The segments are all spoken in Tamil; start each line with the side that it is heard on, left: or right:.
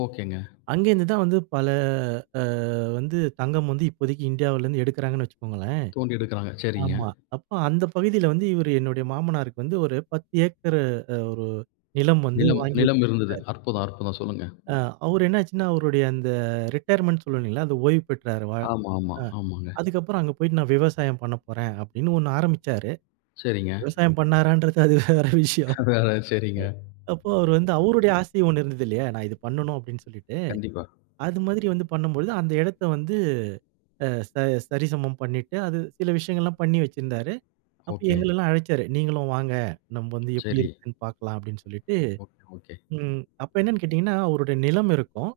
left: ஓகேங்க!
right: அங்கே இருந்துதான் வந்து பல அ வந்து தங்கம் வந்து, இப்போதைக்கி இந்தியாவுல இருந்து எடுக்கிறாங்கன்னு வச்சுக்கோங்களேன்.
left: தோண்டி எடுக்கிறாங்க. சரிங்க!
right: ஆமா. அப்ப அந்த பகுதியில வந்து, இவரு என்னுடைய மாமனாருக்கு வந்து, ஒரு 10 ஏக்கரு அ ஒரு நிலம் வந்து
left: நிலம்,
right: வாங்கி
left: நிலம் இருந்தது.
right: வச்சிருக்குறாரு.
left: அற்புதம்! அற்புதம்! சொல்லுங்க.
right: ஆ, அவரு என்ன ஆச்சுன்னா, அவருடைய அந்த ரிடையர்மென்ட்னு சொல்லுவோம் இல்லேங்களா! அது ஓய்வு பெற்றாரு. வ
left: ஆமா, ஆமா,
right: அ
left: ஆமாங்க.
right: அதுக்கு அப்புறம் அங்க போயிட்டு நான் விவசாயம் பண்ணப்போறேன். அப்பிடின்னு 1 ஆரம்பிச்சாரு.
left: சரிங்க.
right: விவசாயம் பண்ணுனாரான்றது, அது வேற விஷயம்.
left: அடடா! சரிங்க.
right: அப்போ அவரு வந்து அவருடைய ஆசை 1 இருந்தது இல்லயா! நான் இது பண்ணணும் அப்பிடின்னு சொல்லிட்டு,
left: கண்டிப்பா.
right: அது மாதிரி வந்து பண்ணும்பொழுது அந்த இடத்த வந்து அ ச சரிசமம் பண்ணிட்டு அது சில விஷயங்கள்லாம் பண்ணி வச்சிருந்தாரு. அப்ப
left: ஓகே.
right: எங்களலாம் அழைச்சாரு. "நீங்களும் வாங்க நம்ம வந்து எப்பிடி
left: சரி.
right: இருக்குன்னு பார்க்கலாம்" அப்பிடின்னு சொல்லிட்டு,
left: ஓகே, ஓகே.
right: ம் அப்ப என்னன்னு கேட்டீங்கன்னா, அவருடைய நிலம் இருக்கும்.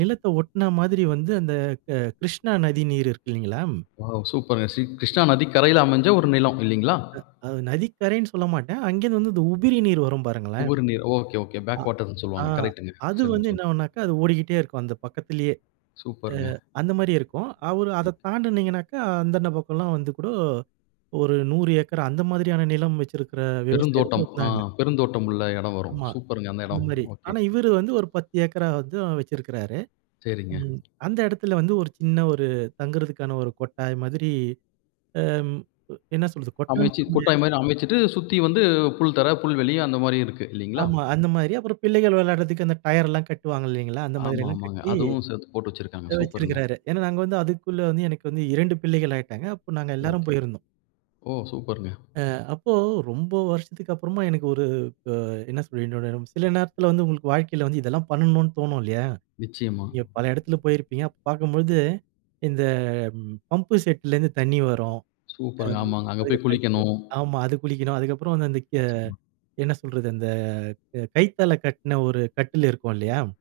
right: நிலத்த ஒட்ன மாதிரி வந்து அந்த க கிருஷ்ணா நதி நீர் இருக்கு இல்லேங்களா!
left: வாவ்! சூப்பருங்க. ஸ்ரீ கிருஷ்ணா நதி கரையில அமைஞ்ச ஒரு நிலம் இல்லேங்களா!
right: அ, அது நதிக்கரைன்னு சொல்லமாட்டேன். அங்கே இருந்து வந்து இந்த உபரி நீர் வரும் பாருங்களேன்.
left: உபரிநீர். ஓகே, ஓகே
right: ஆ.
left: பேக் வாட்டர்ன்னு
right: ஆ,
left: சொல்வாங்க. கரெக்ட்டுங்க.
right: அது
left: சொல்லுங்க,
right: வந்து
left: சொல்லுங்க.
right: என்ன ஆவுனாக்கா, அது ஓடிக்கிட்டே இருக்கும். அந்த பக்கத்திலேயே, அ
left: சூப்பருங்க.
right: அந்தமாரியே இருக்கும். அவரு
left: ஓகே.
right: அத தாண்டுனீங்கனாக்க, அந்த [unintelligible] வந்து கூட ஒரு 100 ஏக்கர், அந்த மாதிரியான நிலம் வச்சிருக்க விவசாயிகளும்
left: பெருந்தோட்டம் ஆ
right: இருந்தாங்க.
left: பெருந்தோட்டம் உள்ள இடம் வரும்.
right: ஆமா.
left: சூப்பருங்க, அந்த இடம்.
right: அந்தமாரி,
left: ஓகே.
right: ஆனா இவரு வந்து ஒரு 10 ஏக்கரா வந்து வச்சிருக்காரு.
left: சரிங்க.
right: ம். அந்த இடத்தில வந்து ஒரு சின்ன ஒரு தங்குறதுக்கான ஒரு கொட்டாய் மாதிரி, அம், என்ன சொல்றது? கொட்டான்னு
left: அமைச்சு கொட்டாய்
right: சொல்லமுடியாது.
left: மாரி அமைச்சுட்டு, சுத்தி வந்து புல் தரை புல்வெளி அந்தமாரியும் இருக்கு. இல்லேங்களா!
right: ஆமா. அந்தமாரி அப்புறம் பிள்ளைகள் விளையாடுறதற்கு அந்த டயர்லாம் கட்டுவாங்க இல்லேங்களா, அந்தமாதிரி
left: ஆமா,
right: எல்லாம்
left: ஆமாங்க.
right: கட்டி,
left: அதுவும் சேர்த்து போட்டு வச்சிருக்காங்க.
right: அ
left: சூப்பருங்க.
right: வச்சிருக்காரு. ஏன்னா, நாங்க வந்து அதுக்குள்ள வந்து எனக்கு வந்து 2 பிள்ளைகள் ஆகிட்டாங்க. அப்ப நாங்க எல்லாரும்
left: ஓகே.
right: போயிருந்தோம்.
left: ஓ! சூப்பருங்க.
right: ஆ. அப்போ ரொம்ப வருஷத்துக்கு அப்புறமா எனக்கு ஒரு அ என்ன சொல்ல [unintelligible] சில நேரத்தில வந்து உங்களுக்கு வாழ்க்கையில வந்து இதெல்லாம் பண்ணணுன்னு தோணும் இல்லயா!
left: நிச்சயமா.
right: நீங்க பல இடத்தில போயிருப்பீங்க. அப்ப பார்க்கும்போது இந்த பம்ப் செட்ல இருந்து தண்ணி வரும்.
left: சூப்பருங்க!
right: அம்,
left: ஆமாங்க. அங்கே போய்
right: அதுக்கப்புறம் என்ன [unintelligible]
left: குளிக்கணும்.
right: ஆமா, அது குளிக்கணும். அதுக்கப்புறம் வந்து அந்த கே
left: நிச்சயமா.
right: என்ன சொல்றது அந்த க கயித்தால கட்டின ஒரு கட்டில் இருக்கும் இல்லயா!